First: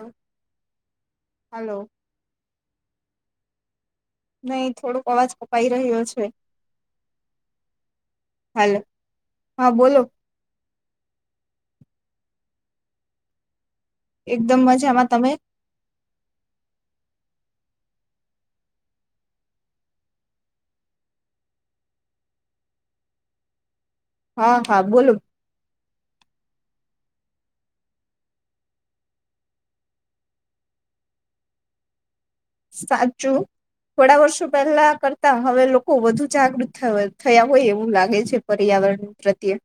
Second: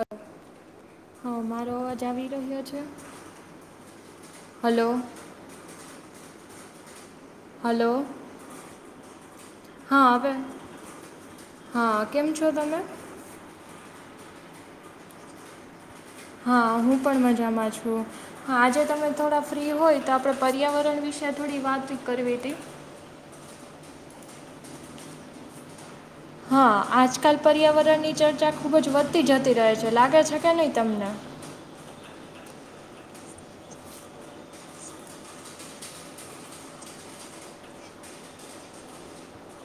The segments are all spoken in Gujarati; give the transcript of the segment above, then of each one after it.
અ હ મારો હાલો અવાજ આવી રહ્યો છે? નહી હલો થોડોક અવાજ કપાઈ રહ્યો છે. હલો, હાલ હા હવે હા કેમ છો તમે? એકદમ મજામાં તમે હા, હું પણ મજામાં છું. હા, આજે તમે થોડા ફ્રી હોય, તો આપડે પર્યાવરણ વિશે થોડી વાતચીત કરવી હતી. હા, હા, બોલો હા, આજકાલ પર્યાવરણની ચર્ચા ખૂબજ વધતી જતી રહે છે, લાગે છે કે ની તમને સાચું થોડા વર્ષો પહેલા કરતા હવે લોકો વધુ જાગૃત થવ થયા હોય એવું લાગે છે, પર્યાવરણ પ્રત્યે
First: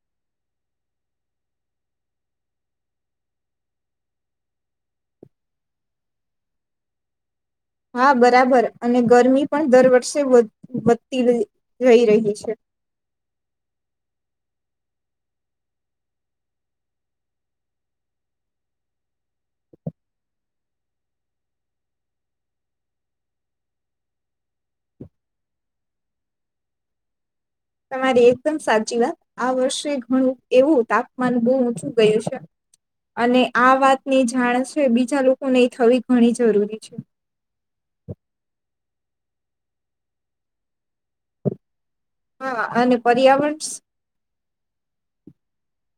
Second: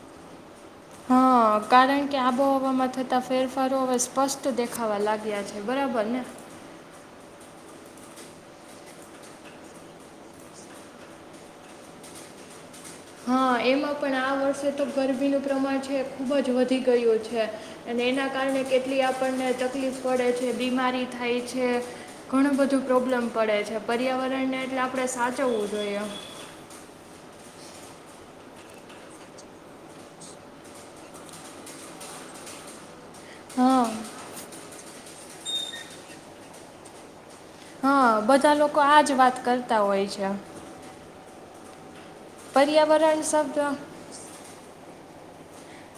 હા, કારણકે આ બો હવામાં થતા ફેરફારો હવે સ્પષ્ટ દેખાવા લાગ્યા છે, બરાબર ને? હા, બરાબર અને ગરમી પણ દર વર્ષે વધ વધતી રહી રહી રહી છે. હા, એમાં પણ આ વર્ષે તો ગરમીનું પ્રમાણ છે ખુબજ વધી ગયું છે અને એના કારણે કેટલી આપણને તકલીફ પડે છે, બીમારી થાય છે, ઘણું બધું પ્રોબ્લેમ પડે છે, પર્યાવરણને એટલે આપણે સાચવવું જોઈએ. તમારી એકદમ સાચી વાત, આ વર્ષે ઘણું એવું તાપમાન બહુ ઊંચું ગયું છે. અને આ હા વાતની જાણ ને બીજા લોકોને એ થવી ઘણી જરૂરી છે. હા, બધા લોકો આજ વાત કરતા હોય છે. હા અને પર્યાવરણ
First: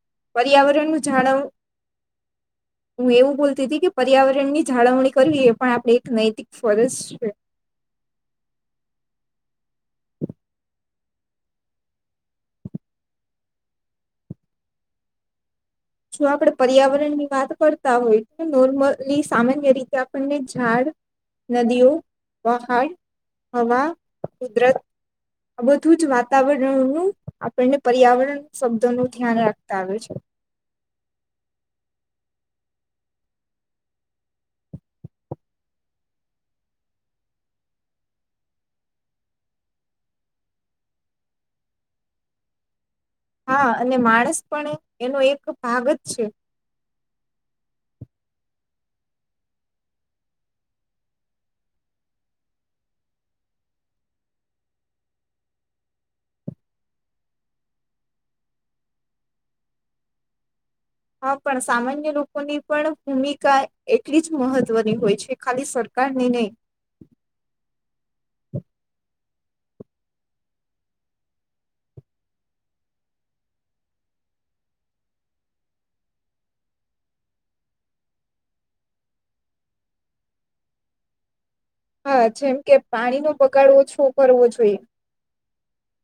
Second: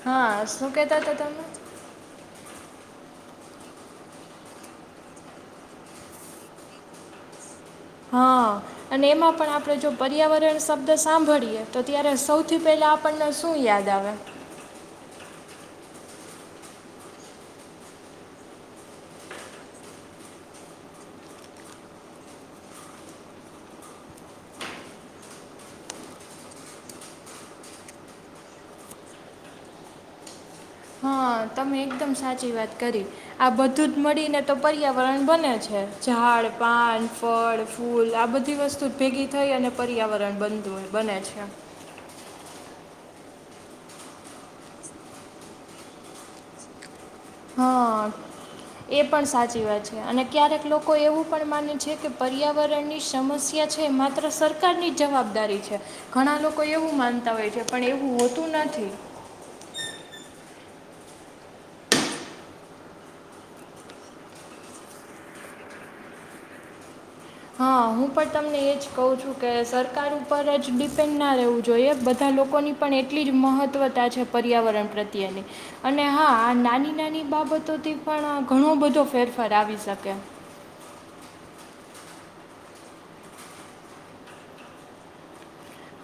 હા, શું કેતા પર્યાવરણનું હતા જાળવ તમે? હું એવું બોલતી હતી કે પર્યાવરણની જાળવણી કરવી એ પણ આપણે એક નૈતિક ફરજ છે. હા અને એમાં પણ આપણે જો પર્યાવરણ શબ્દ સાંભળીએ તો ત્યારે સૌથી પહેલા આપણને શું યાદ આવે જો આપડે પર્યાવરણની વાત કરતા હોય, તો નોર્મલી સામાન્ય રીતે આપણને ઝાડ, નદીઓ, પહાડ, હવા, કુદરત, આ બધુંજ વાતાવરણનું આપણને પર્યાવરણ શબ્દોનું ધ્યાન રાખતા આવે છે. હા, તમે એકદમ સાચી વાત કરી આ બધુંજ મળીને તો પર્યાવરણ બને છે. ઝાડ, પાન, ફળ, ફૂલ, આ બધી વસ્તુજ ભેગી થઈ અને પર્યાવરણ બનતું બને છે. હા, અને માણસ પણ એનો એક ભાગજ છે. હા, એ પણ સાચી વાત છે અને ક્યારેક લોકો એવું પણ માને છે કે પર્યાવરણની સમસ્યા છે, માત્ર સરકારની જવાબદારી છે, ઘણા લોકો એવું માનતા હોય છે પણ એવું હોતું નથી હા, પણ સામાન્ય લોકોની પણ ભૂમિકા એટલી જ મહત્વની હોય છે, ખાલી સરકારને નય હા, હું પણ તમને એજ કહું છું. કે સરકાર ઉપર જ ડિપેન્ડ ના રહેવું જોઈએ, બધા લોકોની પણ એટલી જ મહત્ત્વતા છે પર્યાવરણ પ્રત્યેની અને હા, આ નાની નાની બાબતોથી પણ ઘણો બધો ફેરફાર આવી શકે હા, જેમ કે પાણીનો બગાડ ઓછો કરવો જોઈએ.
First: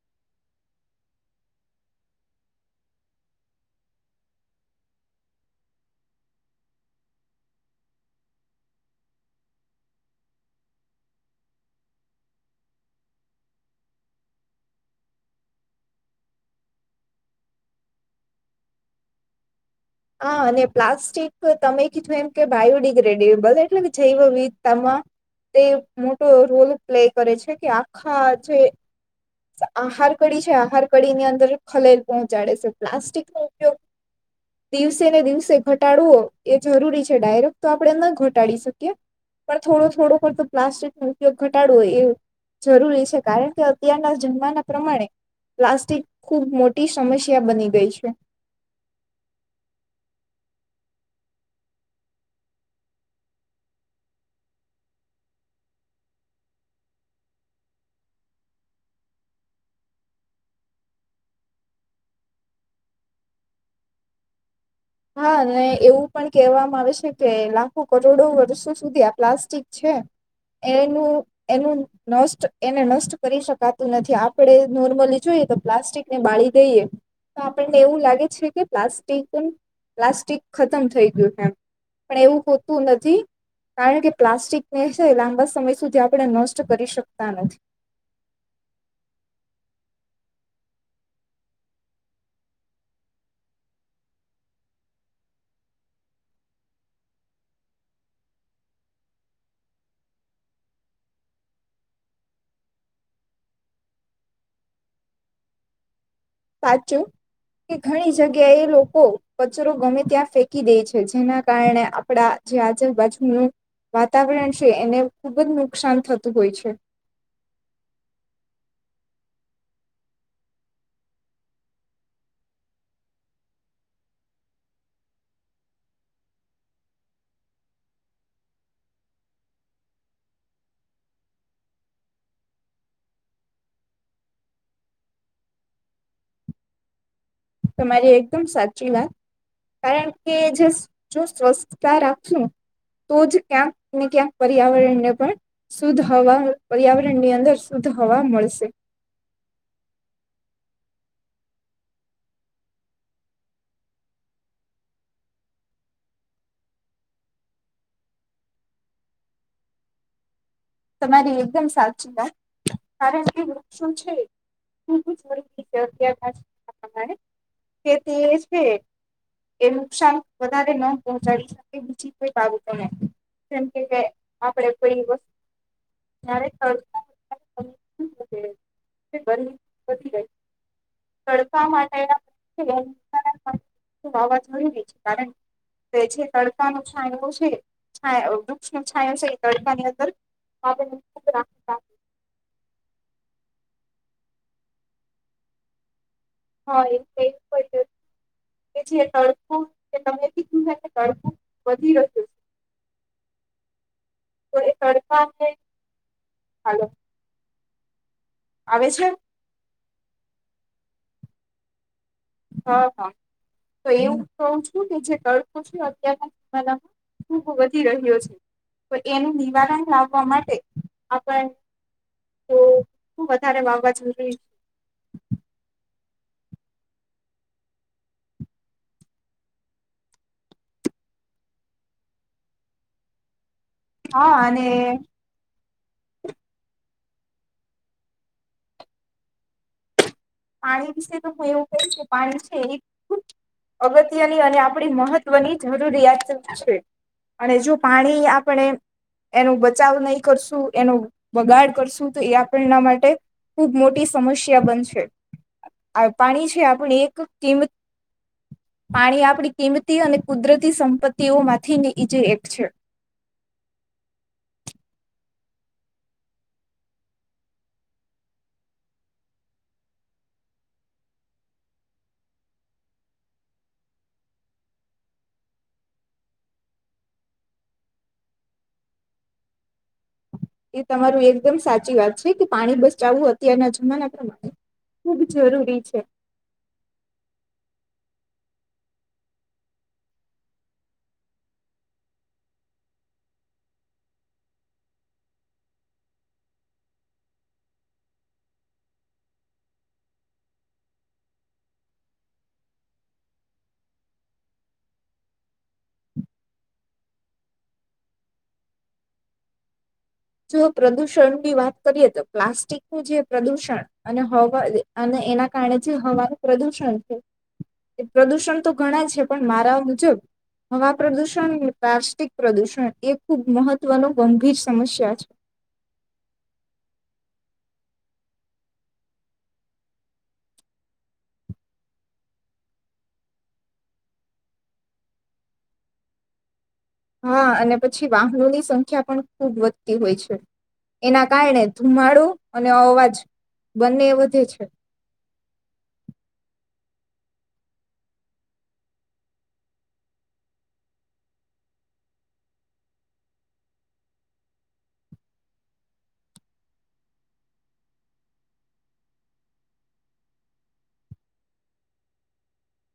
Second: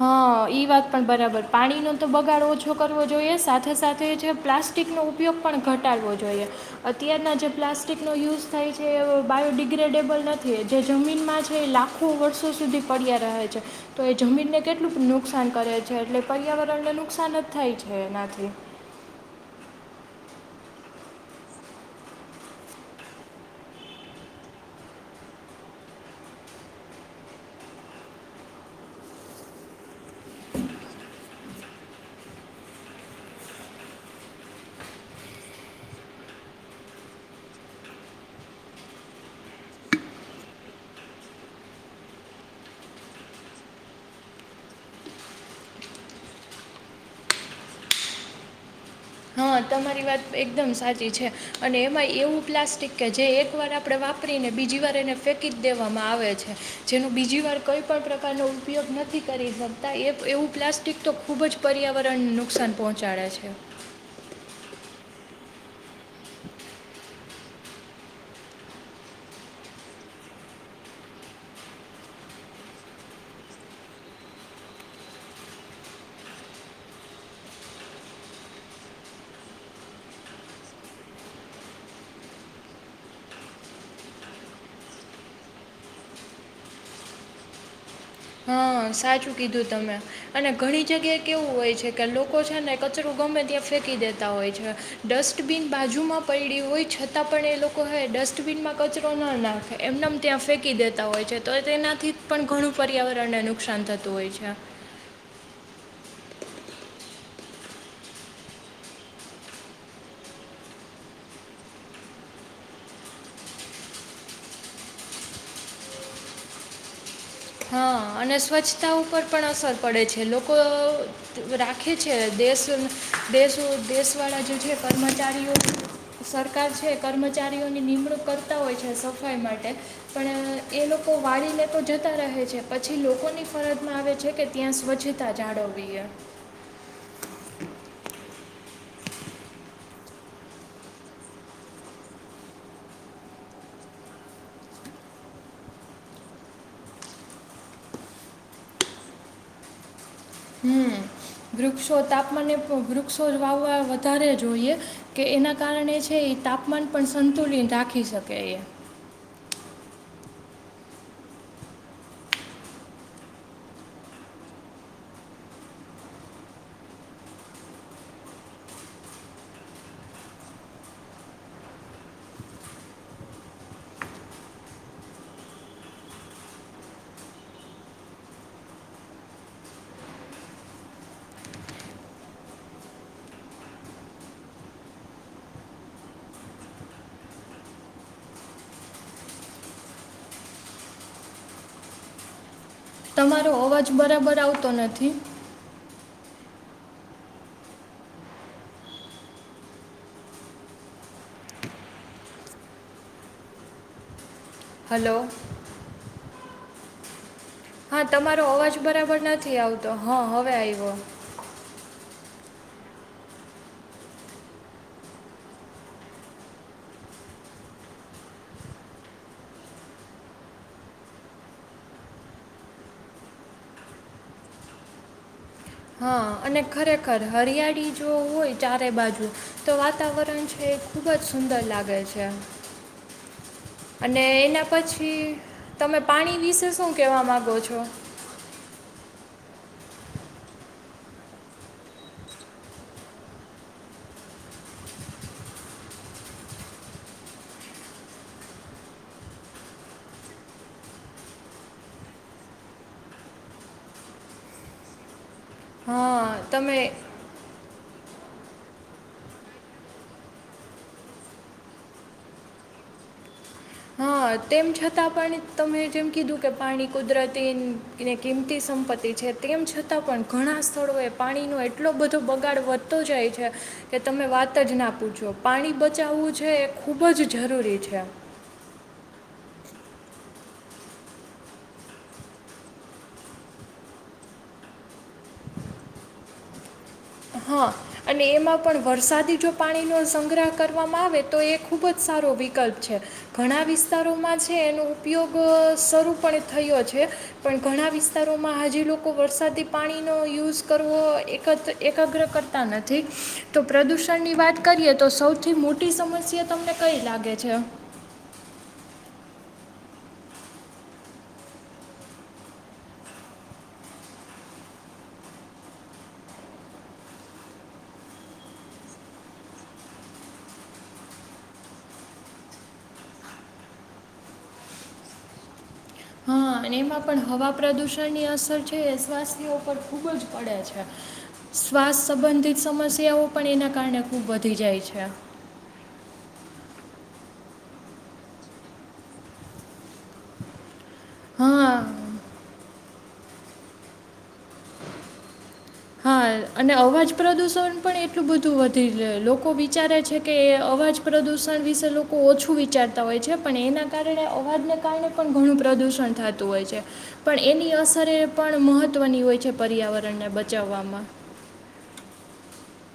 હા, ઈ વાત પણ બરાબર, પાણીનો તો બગાડ ઓછો કરવો જોઈએ સાથે સાથે જે પ્લાસ્ટિકનો ઉપયોગ પણ ઘટાડવો જોઈએ. અત્યારના જે પ્લાસ્ટિકનો યુઝ થાય છે, એ બાયોડિગ્રેડેબલ નથી જે જમીનમાં છે એ લાખો વર્ષો સુધી પડ્યા રહે છે, તો એ જમીનને કેટલુંક નુકસાન કરે છે, એટલે પર્યાવરણને નુકસાન જ થાય છે એનાથી હા, અને પ્લાસ્ટિક તમે કીધું એમ કે બાયોડિગ્રેડેબલ, એટલે કે જૈવવિધતામાં તે મોટો રોલ પ્લે કરે છે કે આખા જે આહાર કડી છે, આહાર કડીની અંદર ખલેલ પહોંચાડે છે. પ્લાસ્ટિકનો ઉપયોગ દિવસે ને દિવસે ઘટાડવો એ જરૂરી છે. ડાયરેક્ટ તો આપડે ન ઘટાડી શકીએ, પણ થોડો થોડો કરતો પ્લાસ્ટિકનો ઉપયોગ ઘટાડવોએ એવું જરૂરી છે, કારણ કે અત્યારના જમવાના પ્રમાણે પ્લાસ્ટિક ખૂબ મોટી સમસ્યા બની ગઈ છે. હા, તમારી વાત એકદમ સાચી છે અને એમાં એવું પ્લાસ્ટિક કે જે એકવાર આપડે વાપરીને બીજી વાર એને ફેંકી જ દેવામાં આવે છે, જેનું બીજીવાર કંઈપણ પ્રકારનો ઉપયોગ નથી કરી શકતા એપ એવું પ્લાસ્ટિક તો ખૂબજ પર્યાવરણને નુકસાન પહોંચાડે છે. હા, અહ એવું પણ કેહેવામાં આવે છે કે લાખો કરોડો વર્ષો સુધી આ પ્લાસ્ટિક છે એનું એનું નષ્ટ એને નષ્ટ કરી શકાતું નથી. આપડે નોર્મલી જોઈએ તો પ્લાસ્ટિકને બાળી દઈએ, તો આપણને એવું લાગે છે કે પ્લાસ્ટિક પ્લાસ્ટિક ખતમ થઈ ગયું છે એમ, પણ એવું હોતું નથી કારણકે પ્લાસ્ટિકને છેને લાંબા સમય સુધી આપણે નષ્ટ કરી શકતા નથી. હા, સાચું કીધું તમે અને ઘણી જગ્યાએ કેવું હોય છે કે લોકો છે ને કચરો ગમે ત્યાં ફેંકી દેતા હોય છે. ડસ્ટબિન બાજુમાં પયડી હોય છતાં પણ એ લોકો હે ડસ્ટબિનમાં કચરો ના નાખે એમને એમ ત્યાં ફેંકી દેતા હોય છે, તોએ તેનાથી પણ ઘણું પર્યાવરણને નુકસાન થતું હોય છે. સાચું કે ઘણી જગ્યાએ લોકો કચરો ગમે ત્યાં ફેંકી દે છે, જેના કારણે આપણા જે આજુબાજુનું વાતાવરણ છે એને ખૂબ જ નુકસાન થતું હોય છે. હા, અને સ્વચ્છતા ઉપર પણ અસર પડે છે. લોકો રાખે છે, દેશ દેશ દેશવાળા જે છે કર્મચારીઓ, સરકાર છે કર્મચારીઓની નિમણૂક કરતા હોય છે સફાઈ માટે, પણ એ લોકો વાળ લે તો જ રહે છે પછી લોકોની ફરજમાં આવે છે કે ત્યાં સ્વચ્છતા જાળવવીએ તમારી એકદમ સાચી વાત કારણકે જે જો સ્વચ્થતા રાખશું, તોજ ક્યાંક ને ક્યાંક પર્યાવરણને પણ શુદ્ધ હવા પર્યાવરણની અંદર શુદ્ધ હવા મળશે. હમ્મ, વૃક્ષો તાપમાન વૃક્ષો વાવવા વધારે જોઈએ, કે એના કારણે છે એ તાપમાન પણ સંતુલિત રાખી શકે એ. તમારી એકદમ સાચી વાત કારણકે વૃક્ષ છે [unintelligible] જરૂરી છે અત્યાર કે તે છે એ નુકસાન વધારે ન પહોંચાડી શકે બીજી કોઈ બાબતોને જેમ કે આપણે [inaudible] [unintelligible] તમારો અવાજ બરાબર આવતો નથી. [unintelligible] હલો [unintelligible] હાલો. હા. તમારો અવાજ આવે છે બરાબર નથી આવતો. તો હં હવે આવ્યો. હ હા તો એવું કું છું કે જે તડકો છે અત્યારના જમાનામાં ખૂબ વધી રહ્યો છે તો એનું નિવારણ લાવવા માટે આપણ તો ખ વધારે વાવવા જરૂરી છે. હા અને ખરેખર હરિયાળી જો હોય ચારે બાજુ તો વાતાવરણ છે એ ખૂબ જ સુંદર લાગે છે. અને એના પછી તમે પાણી વિસશો શું શું કહેવા માગો છો. પાણી વિશે તો હું એવું કહીશ કે પાણી છે એ ખૂબ અગત્યની અને આપણી મહત્વની જરૂરિયાત છે અને જો પાણી આપણે એનો બચાવ નહી કરશું એનો બગાડ કરશું તો એ આપણના માટે ખૂબ મોટી સમસ્યા બનશે. આ હા પાણી છે તમે આપણે એક કિંમત પાણી આપણી કિંમતી અને કુદરતી સંપત્તિઓમાંથી ઈજે એક છે. હા તેમ છતાં પણ તમે જેમ કીધું કે પાણી કુદરતીને કિંમતી સંપત્તિ છે તેમ છતાં પણ ઘણાં સ્થળોએ પાણીનો એટલો બધો બગાડ વધતો જાય છે કે તમે વાત જ ના પૂછો પાણી બચાવવું છે એ ખૂબ જ જરૂરી છે. એ તમારું એકદમ સાચી વાત છે કે પાણી બચાવવું અત્યારના જમાના પ્રમાણે ખુબ જરૂરી છે. હા અને એમાં પણ વરસાદી જો પાણીનો સંગ્રહ કરવામાં આવે તો એ ખૂબ જ સારો વિકલ્પ છે ઘણા વિસ્તારોમાં છે એનો ઉપયોગ શરૂપ થયો છે પણ ઘણા વિસ્તારોમાં હજી લોકો વરસાદી પાણીનો યુઝ કરવો એક જ એકગ્ર કરતા નથી તો પ્રદુષણની વાત કરીએ તો સૌથી મોટી સમસ્યા તમને કઈ લાગે છે. જો પ્રદુષણની વાત કરીએ તો પ્લાસ્ટિકનું જે પ્રદુષણ અને હવા અને એના કારણે જે હવાનું પ્રદુષણ છે પ્રદુષણ તો ઘણા છે પણ મારા મુજબ હવા પ્રદુષણ પ્લાસ્ટિક પ્રદુષણ એ ખુબ મહત્વનું ગંભીર સમસ્યા છે. હા [inaudible] અને એમાં પણ હવા પ્રદૂષણની અસર છે એ સ્વાસ્થ્યઓ પર ખૂબ જ પડે છે શ્વાસ સંબંધિત સમસ્યાઓ પણ એના કારણે ખૂબ વધી જાય છે. હા અને પછી વાહનોની સંખ્યા પણ ખૂબ વધતી હોય છે. એના કારણે હા ધુંમાડું અને અવાજ બંને વધે છે. હા અને અવાજ પ્રદૂષણ પણ એટલું બધું વધી રહ લોકો વિચારે છે કે અવાજ પ્રદુષણ વિશે લોકો ઓછું વિચારતા હોય છે પણ એના કારણે અવાજને કારણે પણ ઘણું પ્રદૂષણ થતું હોય છે પણ એની અસરે એ પણ મહત્ત્વની હોય છે પર્યાવરણને બતાવવામાં.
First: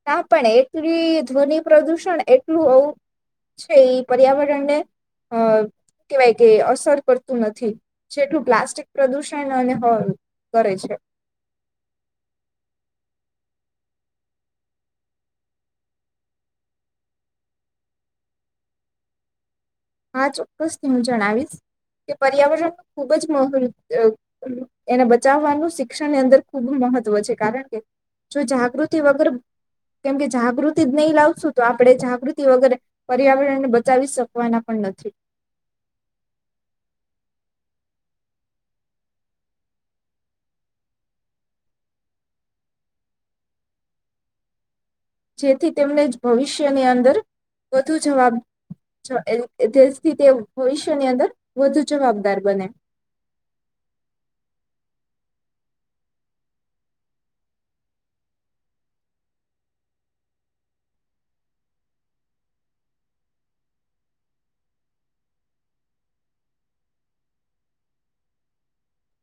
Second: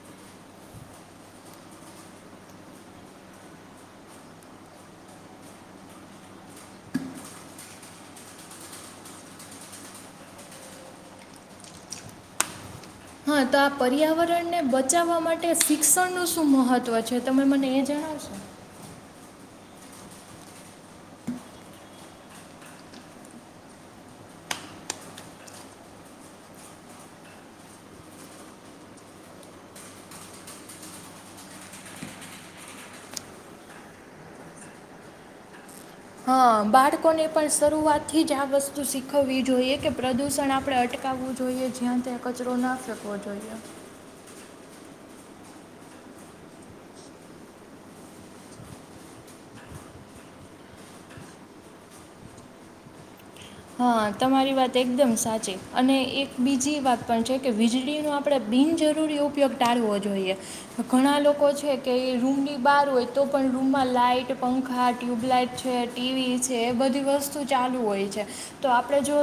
ના પણ એટલી ધ્વનિ પ્રદૂષણ એટલું છે એ પર્યાવરણને અ કેહેવાય કે અસર કરતું નથી જેટલું પ્લાસ્ટિક પ્રદૂષણ અને કરે છે. હા તો આ પર્યાવરણને બચાવવા માટે શિક્ષણનુંું શું મહત્ત્વ છે તમે મને એ જણાવશો. હા ચોક્કસથી હું જણાવીશ કે પર્યાવરણ ખુબ જ મહ એને બચાવવાનું શિક્ષણ ની અંદર ખૂબ મહત્વ છે કારણ કે જો જાગૃતિ વગર કેમકે જાગૃતિ જ નહી લાવશું તો આપણેે જાગૃતિ વગર પર્યાવરણને બચાવી શકવાના. [unintelligible] હા બાળકોને પણ શરૂઆત થી જ આ વસ્તુ શીખવવી જોઈએ કે પ્રદુષણ આપણે અટકાવવું જોઈએ જ્યાં ત્યાં કચરો ના ફેકવો જોઈએ એમ. જેથી તેમને ભવિષ્યની અંદર વધુ જવાબ તેથી તે ભવિષ્યની અંદર વધુ જવાબદાર બને. હા તમારી વાત એકદમ સાચી અને એક બીજી વાત પણ છે કે વીજળીનો આપણે બિનજરૂરી ઉપયોગ ટાળવો જોઈએ ઘણા લોકો છે કે રૂમની બહાર હોય તો પણ રૂમમાં લાાઈટ પંખા ટ્યુબલાઇટ છે ટીવી છે એ બધી વસ્તુ ચાલુ હોય છે. તો આપણે જો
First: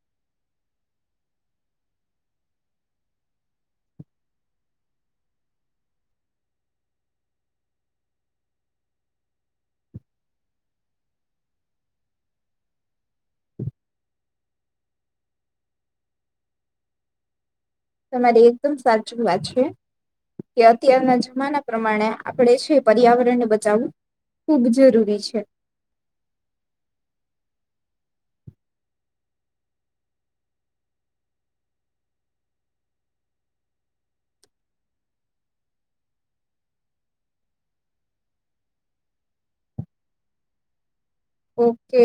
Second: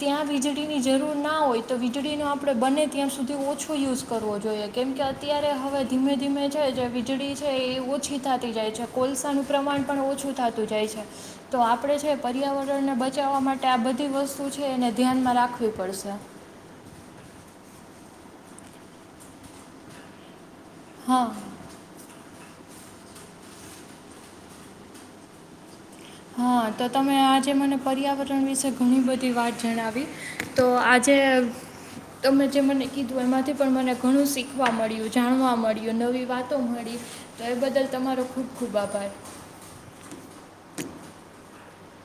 ત્યાં વીજળીની જરૂર ના હોય તો વીજળીનો આપણે બને ત્યાં સુધી ઓછો યુઝ કરવો જોઈએ કેમકે અત્યારે હવે ધીમે ધીમે છે જે વીજળી છે એ ઓછી થતી જાય છે કોલસાનું પ્રમાણ પણ ઓછું થતું જાય છે તો આપણે છે પર્યાવરણના બ બચાવવા માટે આ બધી વસ્તુ છે એને ધ્યાનમાં રાખવી પડશે. તમારી એકદમ સાચું વાત છે. કે અત્યારના હા જમાના પ્રમાણે ડે છે પર્યાવરણને બચાવવું ખૂબ જરૂરી છે. હા તો તમે આજે મને પર્યાવરણ વિશે ઘણી બધી વાત જણાવી તો આજે તમે જે મને કીધું એમાંથી પણ મને ઘણું શીખવા મળ્યું જાણવા મળ્યું નવી વાતો મળી તો એ બદલ તમારો ખૂબ ખુબ આભાર ઓકે